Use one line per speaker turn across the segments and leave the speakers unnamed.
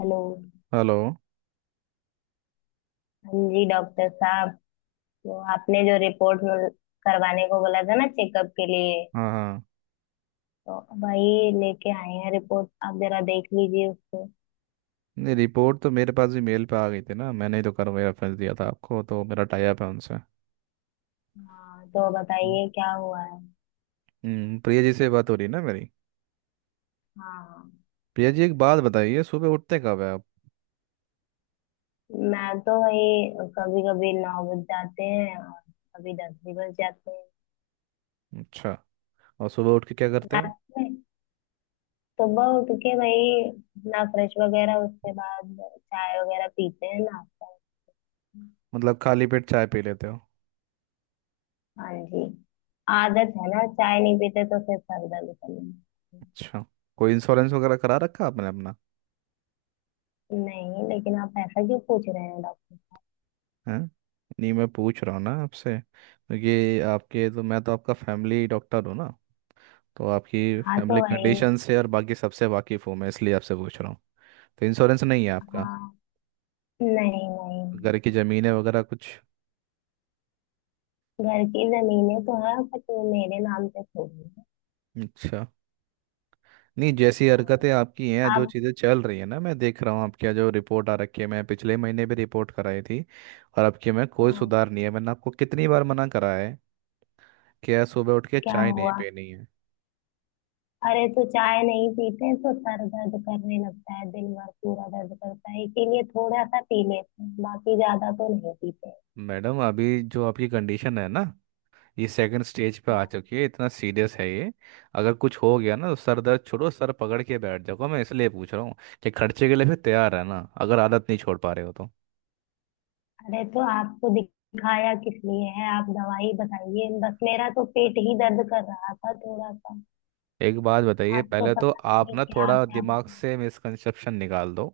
Hello.
Hello.
हाँ जी doctor साहब। तो आपने जो रिपोर्ट में करवाने को बोला था ना चेकअप के लिए,
हाँ हाँ।
तो वही लेके आए हैं। रिपोर्ट आप जरा देख लीजिए उसको।
नहीं, रिपोर्ट तो मेरे पास भी मेल पे आ गई थी ना, मैंने ही तो करवाई, रेफरेंस दिया था आपको, तो मेरा टाई अप है उनसे।
हाँ तो
हम्म।
बताइए क्या हुआ है।
प्रिया जी से बात हो रही है ना मेरी?
हाँ।
प्रिया जी एक बात बताइए, सुबह उठते कब है आप?
मैं तो वही कभी कभी 9 बज जाते हैं और कभी 10 भी बज जाते हैं।
अच्छा। और सुबह उठ के क्या करते हो?
रात में। सुबह उठ के वही अपना फ्रेश वगैरह, उसके बाद चाय वगैरह पीते हैं, नाश्ता।
मतलब खाली पेट चाय पी लेते हो?
हाँ जी। आदत है ना, चाय नहीं पीते तो फिर सर दर्द करने लगता
अच्छा। कोई इंश्योरेंस वगैरह करा रखा आपने अपना?
है। नहीं, लेकिन आप ऐसा क्यों पूछ रहे हैं डॉक्टर।
है? नहीं, मैं पूछ रहा हूँ ना आपसे, क्योंकि आपके तो, मैं तो आपका फैमिली डॉक्टर हूँ ना, तो आपकी
हाँ तो
फैमिली
भाई।
कंडीशन से और बाकी सबसे वाकिफ़ हूँ मैं, इसलिए आपसे पूछ रहा हूँ। तो इंश्योरेंस नहीं है आपका?
हाँ। नहीं
घर
नहीं।
की जमीनें वगैरह कुछ?
घर की जमीनें तो है बट वो मेरे नाम पे थोड़ी है।
अच्छा। नहीं, जैसी
हाँ,
हरकतें आपकी हैं, जो
आप।
चीज़ें चल रही है ना, मैं देख रहा हूँ आपकी जो रिपोर्ट आ रखी है, मैं पिछले महीने भी रिपोर्ट कराई थी और आपके में कोई
हाँ,
सुधार नहीं है। मैंने आपको कितनी बार मना करा है कि यार सुबह उठ के
क्या
चाय नहीं
हुआ।
पीनी है।
अरे तो चाय नहीं पीते तो सर दर्द करने लगता है, दिन भर पूरा दर्द करता है, इसीलिए थोड़ा सा पी लेते हैं, बाकी ज्यादा तो नहीं पीते।
मैडम अभी जो आपकी कंडीशन है ना, ये सेकंड स्टेज पे आ
हाँ।
चुकी है, इतना सीरियस है ये। अगर कुछ हो गया ना, तो सर दर्द छोड़ो, सर पकड़ के बैठ जाओ। मैं इसलिए पूछ रहा हूँ कि खर्चे के लिए फिर तैयार है ना, अगर आदत नहीं छोड़ पा रहे हो तो।
अरे तो आपको दिखाया किस लिए है, आप दवाई बताइए बस, मेरा तो पेट ही दर्द कर रहा था थोड़ा सा।
एक बात बताइए,
आप तो
पहले तो
पता
आप
नहीं
ना
क्या
थोड़ा
आपने आप।
दिमाग से मिसकंसेप्शन निकाल दो।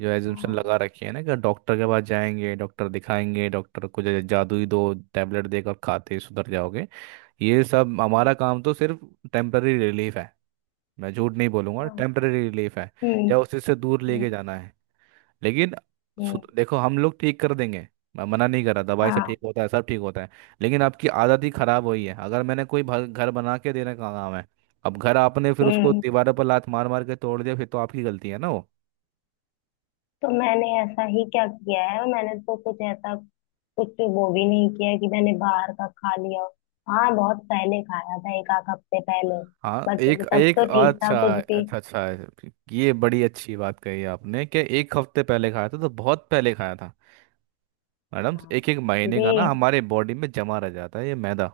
जो एजम्पशन
हाँ,
लगा रखी है ना कि डॉक्टर के पास जाएंगे, डॉक्टर दिखाएंगे, डॉक्टर को जादुई दो टेबलेट देकर खाते ही सुधर जाओगे। ये सब, हमारा काम तो सिर्फ टेम्पररी रिलीफ है। मैं झूठ नहीं बोलूंगा,
हाँ,
टेम्पररी रिलीफ है
हम्म
या उसी से दूर
हम्म
लेके जाना है। लेकिन
हम्म
देखो, हम लोग ठीक कर देंगे। मैं मना नहीं कर रहा, दवाई से
हाँ
ठीक होता है, सब ठीक होता है। लेकिन आपकी आदत ही खराब हुई है। अगर मैंने कोई घर बना के देने का काम है, अब घर आपने फिर उसको
हम्म।
दीवारों पर लात मार मार के तोड़ दिया, फिर तो आपकी गलती है ना वो।
तो मैंने ऐसा ही क्या किया है, मैंने तो कुछ ऐसा कुछ वो भी नहीं किया है कि मैंने बाहर का खा लिया हो। हाँ, बहुत पहले खाया था, एक आध हफ्ते पहले।
हाँ,
बट
एक
तब
एक
तो ठीक था
अच्छा
कुछ भी।
अच्छा अच्छा। ये बड़ी अच्छी बात कही आपने कि एक हफ्ते पहले खाया था तो बहुत पहले खाया था। मैडम,
हाँ
एक एक महीने
जी।
का ना हमारे बॉडी में जमा रह जाता है ये मैदा,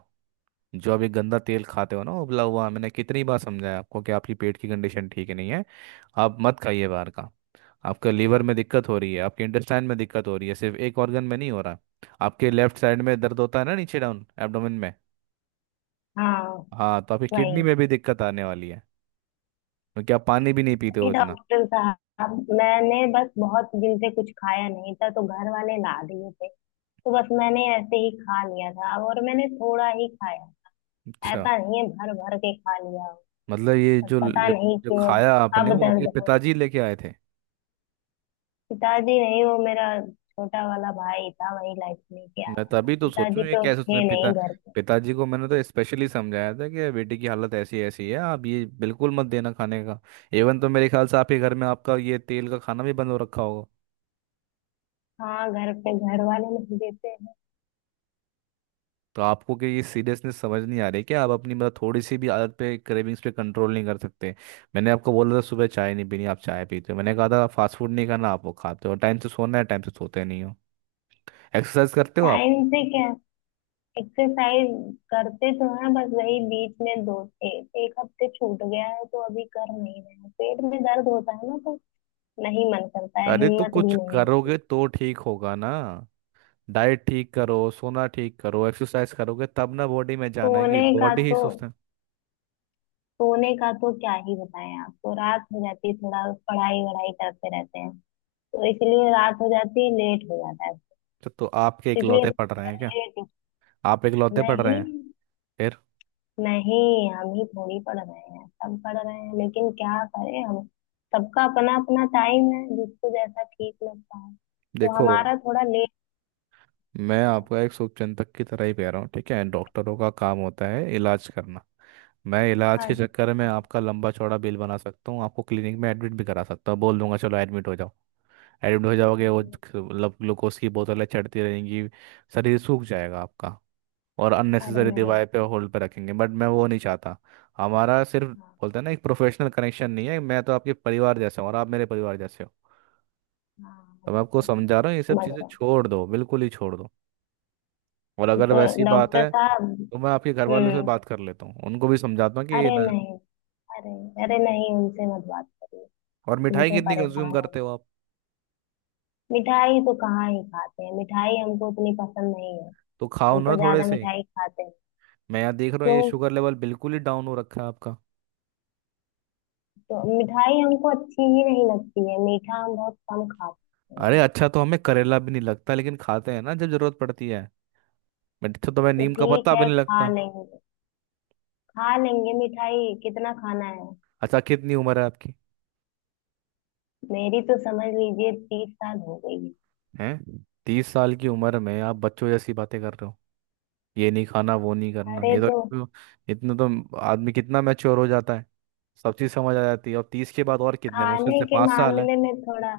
जो आप ये गंदा तेल खाते हो ना उबला हुआ। मैंने कितनी बार समझाया आपको कि आपकी पेट की कंडीशन ठीक नहीं है, आप मत खाइए बाहर का। आपका लीवर में दिक्कत हो रही है, आपके इंटेस्टाइन में दिक्कत हो रही है, सिर्फ एक ऑर्गन में नहीं हो रहा। आपके लेफ्ट साइड में दर्द होता है ना, नीचे डाउन एब्डोमेन में।
हाँ
हाँ, तो आपकी किडनी
वही।
में भी दिक्कत आने वाली है, क्योंकि आप पानी भी नहीं पीते हो
अरे
इतना।
डॉक्टर साहब, मैंने बस बहुत दिन से कुछ खाया नहीं था तो घर वाले ला दिए थे, तो बस मैंने ऐसे ही खा लिया था, और मैंने थोड़ा ही खाया।
अच्छा।
ऐसा नहीं है भर भर के खा लिया हो।
मतलब ये
पर
जो
पता नहीं
जो
क्यों।
खाया आपने
अब
वो आपके
दर्द हो।
पिताजी लेके आए थे?
पिताजी नहीं, वो मेरा छोटा वाला भाई था, वही लाइफ लेके
मैं
आया था,
तभी तो सोचूं,
पिताजी
ये
तो
कैसे उसने
थे नहीं घर पे।
पिताजी को मैंने तो स्पेशली समझाया था कि बेटी की हालत ऐसी ऐसी है, आप ये बिल्कुल मत देना खाने का। इवन तो मेरे ख्याल से आपके घर में आपका ये तेल का खाना भी बंद हो रखा होगा।
हाँ घर पे घर वाले नहीं देते हैं।
तो आपको कि ये सीरियसनेस समझ नहीं आ रही कि आप अपनी मतलब थोड़ी सी भी आदत पे, क्रेविंग्स पे कंट्रोल नहीं कर सकते? मैंने आपको बोला था सुबह चाय नहीं पीनी, आप चाय पीते हो। मैंने कहा था फास्ट फूड नहीं खाना, आप वो खाते हो। टाइम से सोना है, टाइम से सोते नहीं हो। एक्सरसाइज करते हो आप?
टाइम से क्या। एक्सरसाइज करते तो हैं, बस वही बीच में दो एक एक हफ्ते छूट गया है तो अभी कर नहीं रहे हैं, पेट में दर्द होता है ना तो। नहीं मन करता है,
अरे तो
हिम्मत भी
कुछ
नहीं होती।
करोगे तो ठीक होगा ना। डाइट ठीक करो, सोना ठीक करो, एक्सरसाइज करोगे तब ना बॉडी में जान आएगी,
सोने का
बॉडी ही
तो
सुस्त है।
सोने का तो क्या ही बताएं आपको, रात हो जाती है थोड़ा, पढ़ाई वढ़ाई करते रहते हैं, तो इसलिए रात हो जाती है, लेट हो जाता है।
अच्छा, तो आपके
इसलिए
इकलौते पढ़ रहे हैं क्या?
लेट।
आप इकलौते पढ़ रहे
नहीं।
हैं? फिर?
नहीं हम ही थोड़ी पढ़ रहे हैं, सब पढ़ रहे हैं, लेकिन क्या करें हम। सबका अपना अपना टाइम है, जिसको जैसा ठीक लगता है, तो
देखो,
हमारा थोड़ा लेट
मैं
हुआ।
आपका एक शुभचिंतक की तरह ही कह रहा हूँ, ठीक है। डॉक्टरों का काम होता है इलाज करना। मैं इलाज
हाँ,
के चक्कर में
हाँ,
आपका लंबा चौड़ा बिल बना सकता हूँ, आपको क्लिनिक में एडमिट भी करा सकता हूँ, बोल दूंगा चलो एडमिट हो जाओ। एडमिट हो जाओगे, वो मतलब ग्लूकोज की बोतलें चढ़ती रहेंगी, शरीर सूख जाएगा आपका और
अरे
अननेसेसरी
नहीं।
डिवाइस पे होल्ड पे रखेंगे, बट मैं वो नहीं चाहता। हमारा सिर्फ,
हाँ
बोलते हैं ना, एक प्रोफेशनल कनेक्शन नहीं है, मैं तो आपके परिवार जैसे हूँ और आप मेरे परिवार जैसे हो।
हाँ
तो मैं आपको
डॉक्टर साहब।
समझा रहा हूँ, ये सब
समझ
चीज़ें
रहे।
छोड़ दो, बिल्कुल ही छोड़ दो। और
तो
अगर वैसी बात
डॉक्टर
है तो
साहब।
मैं आपके घर वालों से
हम्म।
बात कर लेता हूँ, उनको भी समझाता हूँ कि ये
अरे
ना।
नहीं। अरे। अरे नहीं, उनसे मत बात करिए।
और मिठाई
झूठे
कितनी
परेशान
कंज्यूम
हो गए।
करते हो आप?
मिठाई तो कहाँ ही खाते हैं, मिठाई हमको उतनी पसंद नहीं है।
तो खाओ
हम तो
ना थोड़े
ज्यादा
से।
मिठाई खाते हैं।
मैं यहाँ देख रहा हूँ ये
क्यों।
शुगर लेवल बिल्कुल ही डाउन हो रखा है आपका।
तो मिठाई हमको अच्छी ही नहीं लगती है, मीठा हम बहुत कम खाते
अरे
हैं।
अच्छा, तो हमें करेला भी नहीं लगता, लेकिन खाते हैं ना जब जरूरत पड़ती है। अच्छा, तो मैं
तो
नीम का
ठीक
पत्ता भी
है,
नहीं
खा
लगता।
लेंगे। खा लेंगे, मिठाई कितना खाना है।
अच्छा, कितनी उम्र है आपकी?
मेरी तो समझ लीजिए 30 साल हो गई है।
हैं, 30 साल की उम्र में आप बच्चों जैसी बातें कर रहे हो, ये नहीं खाना वो नहीं करना,
अरे
ये तो।
तो।
इतने तो आदमी कितना मैच्योर हो जाता है, सब चीज़ समझ आ जाती है। और 30 के बाद और कितने, मुश्किल
खाने
से
के
5 साल है।
मामले में थोड़ा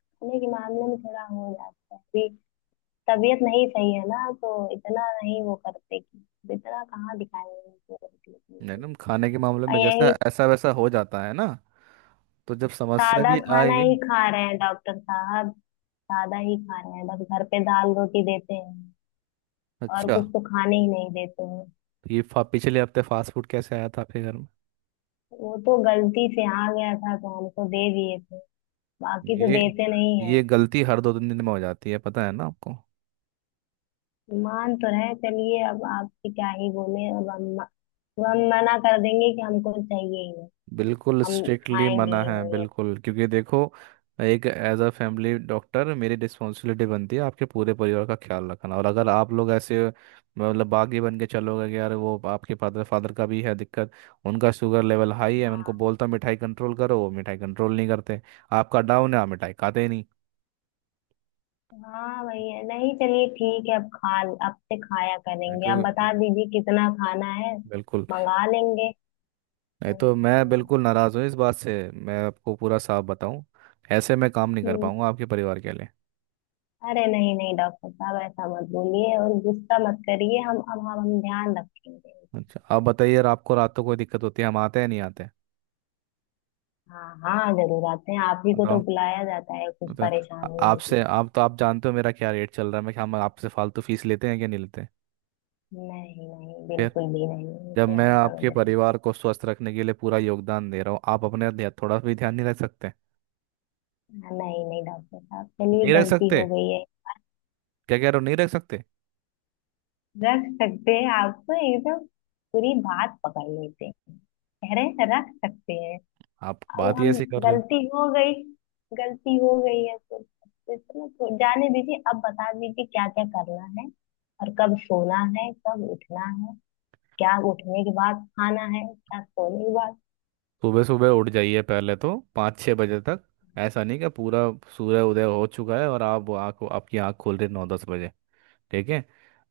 खाने के मामले में थोड़ा हो जाता है अभी, तबीयत नहीं सही है ना, तो इतना नहीं वो करते कि तो इतना कहाँ दिखाएंगे उनको रोटी वोटी।
मैडम, खाने के मामले
और
में
यही
जैसा ऐसा वैसा हो जाता है ना, तो जब समस्या
सादा
भी
खाना
आएगी।
ही खा रहे हैं डॉक्टर साहब, सादा ही खा रहे हैं, बस घर पे दाल रोटी देते हैं, और
अच्छा,
कुछ तो खाने ही नहीं देते हैं।
तो ये पिछले हफ्ते फास्ट फूड कैसे आया था आपके घर में?
वो तो गलती से आ गया था तो हमको दे दिए थे, बाकी तो
ये
देते नहीं है।
ये गलती हर 2 3 दिन में हो जाती है, पता है ना आपको?
मान तो रहे, चलिए अब आपसे क्या ही बोले, अब हम मना कर देंगे कि हमको चाहिए ही नहीं,
बिल्कुल
हम
स्ट्रिक्टली
खाएंगे
मना
ही
है,
नहीं।
बिल्कुल। क्योंकि देखो, एक एज अ फैमिली डॉक्टर मेरी रिस्पॉन्सिबिलिटी बनती है आपके पूरे परिवार का ख्याल रखना। और अगर आप लोग ऐसे मतलब बागी बन के चलोगे कि यार, वो आपके फादर फादर का भी है दिक्कत, उनका शुगर लेवल हाई है, मैं उनको
हाँ।
बोलता हूँ मिठाई कंट्रोल करो, वो मिठाई कंट्रोल नहीं करते। आपका डाउन है, आप मिठाई खाते ही नहीं।
हाँ भैया, नहीं चलिए ठीक है, अब से खाया
मैं
करेंगे, आप
क्यों?
बता दीजिए कितना खाना है,
बिल्कुल।
मंगा लेंगे,
नहीं
वही
तो मैं
खाएंगे।
बिल्कुल नाराज़ हूँ इस बात से, मैं आपको पूरा साफ बताऊँ, ऐसे मैं काम नहीं कर
हम्म।
पाऊंगा आपके परिवार के लिए।
अरे नहीं नहीं डॉक्टर साहब ऐसा मत बोलिए और गुस्सा मत करिए, हम अब हम ध्यान रखेंगे।
अच्छा आप बताइए, अगर आपको रात को कोई दिक्कत होती है, हम आते हैं नहीं आते हैं?
हाँ हाँ जरूर आते हैं, आप ही को तो
बताओ।
बुलाया जाता है कुछ
तो
परेशानी होती
आपसे,
है।
आप तो आप जानते हो मेरा क्या रेट चल रहा है। मैं क्या, हम आपसे फालतू फीस लेते हैं कि नहीं लेते?
नहीं नहीं
फिर?
बिल्कुल भी नहीं, ये
जब
तो
मैं
हम समझ
आपके
रहे हैं।
परिवार को स्वस्थ रखने के लिए पूरा योगदान दे रहा हूँ, आप अपने ध्यान थोड़ा भी ध्यान नहीं रख सकते?
हाँ, नहीं नहीं डॉक्टर साहब, चलिए
नहीं रख
गलती
सकते?
हो गई है।
क्या कह रहे हो नहीं रख सकते?
रख सकते हैं आपको एकदम, पूरी बात पकड़ लेते हैं, कह रहे हैं रख सकते हैं।
आप
अब
बात ही
हम,
ऐसी कर रहे हो।
गलती हो गई गलती हो गई है तो इसमें तो जाने दीजिए, अब बता दीजिए क्या क्या करना है, और कब सोना है, कब उठना है, क्या उठने के बाद खाना है, क्या सोने के बाद।
सुबह सुबह उठ जाइए पहले तो, 5 6 बजे तक। ऐसा नहीं कि पूरा सूर्य उदय हो चुका है और आप आँख, आपकी आँख खोल रही है 9 10 बजे। ठीक है?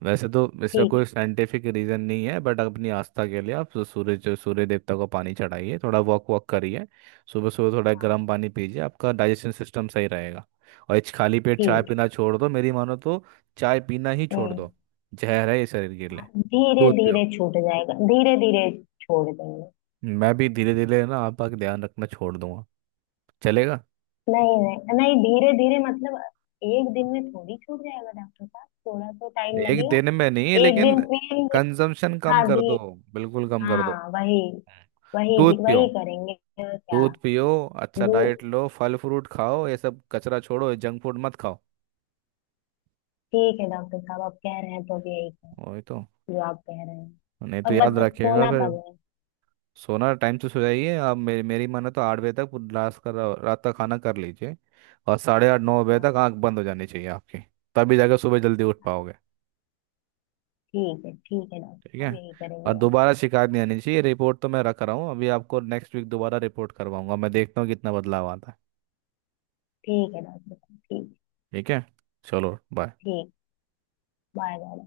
वैसे
अच्छा
तो इसका
ठीक है।
कोई साइंटिफिक रीजन नहीं है, बट अपनी आस्था के लिए आप सूर्य, जो सूर्य देवता को पानी चढ़ाइए, थोड़ा वॉक वॉक करिए। सुबह सुबह थोड़ा
हाँ
गर्म पानी पीजिए, आपका डाइजेशन सिस्टम सही रहेगा। और इस खाली पेट चाय
ठीक
पीना छोड़ दो, मेरी मानो तो चाय पीना ही
है।
छोड़
हम्म।
दो। जहर है ये शरीर के लिए।
धीरे
दूध
धीरे
पियो।
छूट जाएगा धीरे धीरे, छोड़ देंगे।
मैं भी धीरे धीरे ना आपका ध्यान रखना छोड़ दूंगा, चलेगा?
नहीं नहीं नहीं, धीरे धीरे मतलब, एक दिन में थोड़ी छूट जाएगा डॉक्टर साहब, थोड़ा तो टाइम
एक
लगेगा।
दिन में नहीं,
एक
लेकिन
दिन पिएंगे।
कंजम्पशन कम
हाँ
कर
धी
दो, बिल्कुल कम कर दो।
हाँ वही,
दूध पियो,
वही करेंगे। और क्या।
दूध पियो। अच्छा
दू
डाइट लो, फल फ्रूट खाओ, ये सब कचरा छोड़ो, ये जंक फूड मत खाओ।
ठीक है डॉक्टर साहब, आप कह रहे हैं तो अब यही करें,
वही तो।
जो आप कह रहे हैं।
नहीं तो
और
याद
बत
रखिएगा
सोना
फिर।
कब है।
सोना टाइम से सो जाइए आप। मेरी मेरी माने तो 8 बजे तक पूरी लास्ट का रात का खाना कर लीजिए। और 8:30 9 बजे तक
हाँ
आंख बंद हो जानी चाहिए आपकी, तभी जाकर सुबह जल्दी उठ पाओगे।
ठीक है, ठीक है डॉक्टर
ठीक है?
साहब, यही
और
करेंगे हम।
दोबारा शिकायत नहीं
हाँ
आनी चाहिए। रिपोर्ट तो मैं रख रहा हूँ, अभी आपको नेक्स्ट वीक दोबारा रिपोर्ट करवाऊंगा, मैं देखता हूँ कितना बदलाव आता है।
ठीक है डॉक्टर साहब, ठीक।
ठीक है। चलो बाय।
ठीक। Bye bye.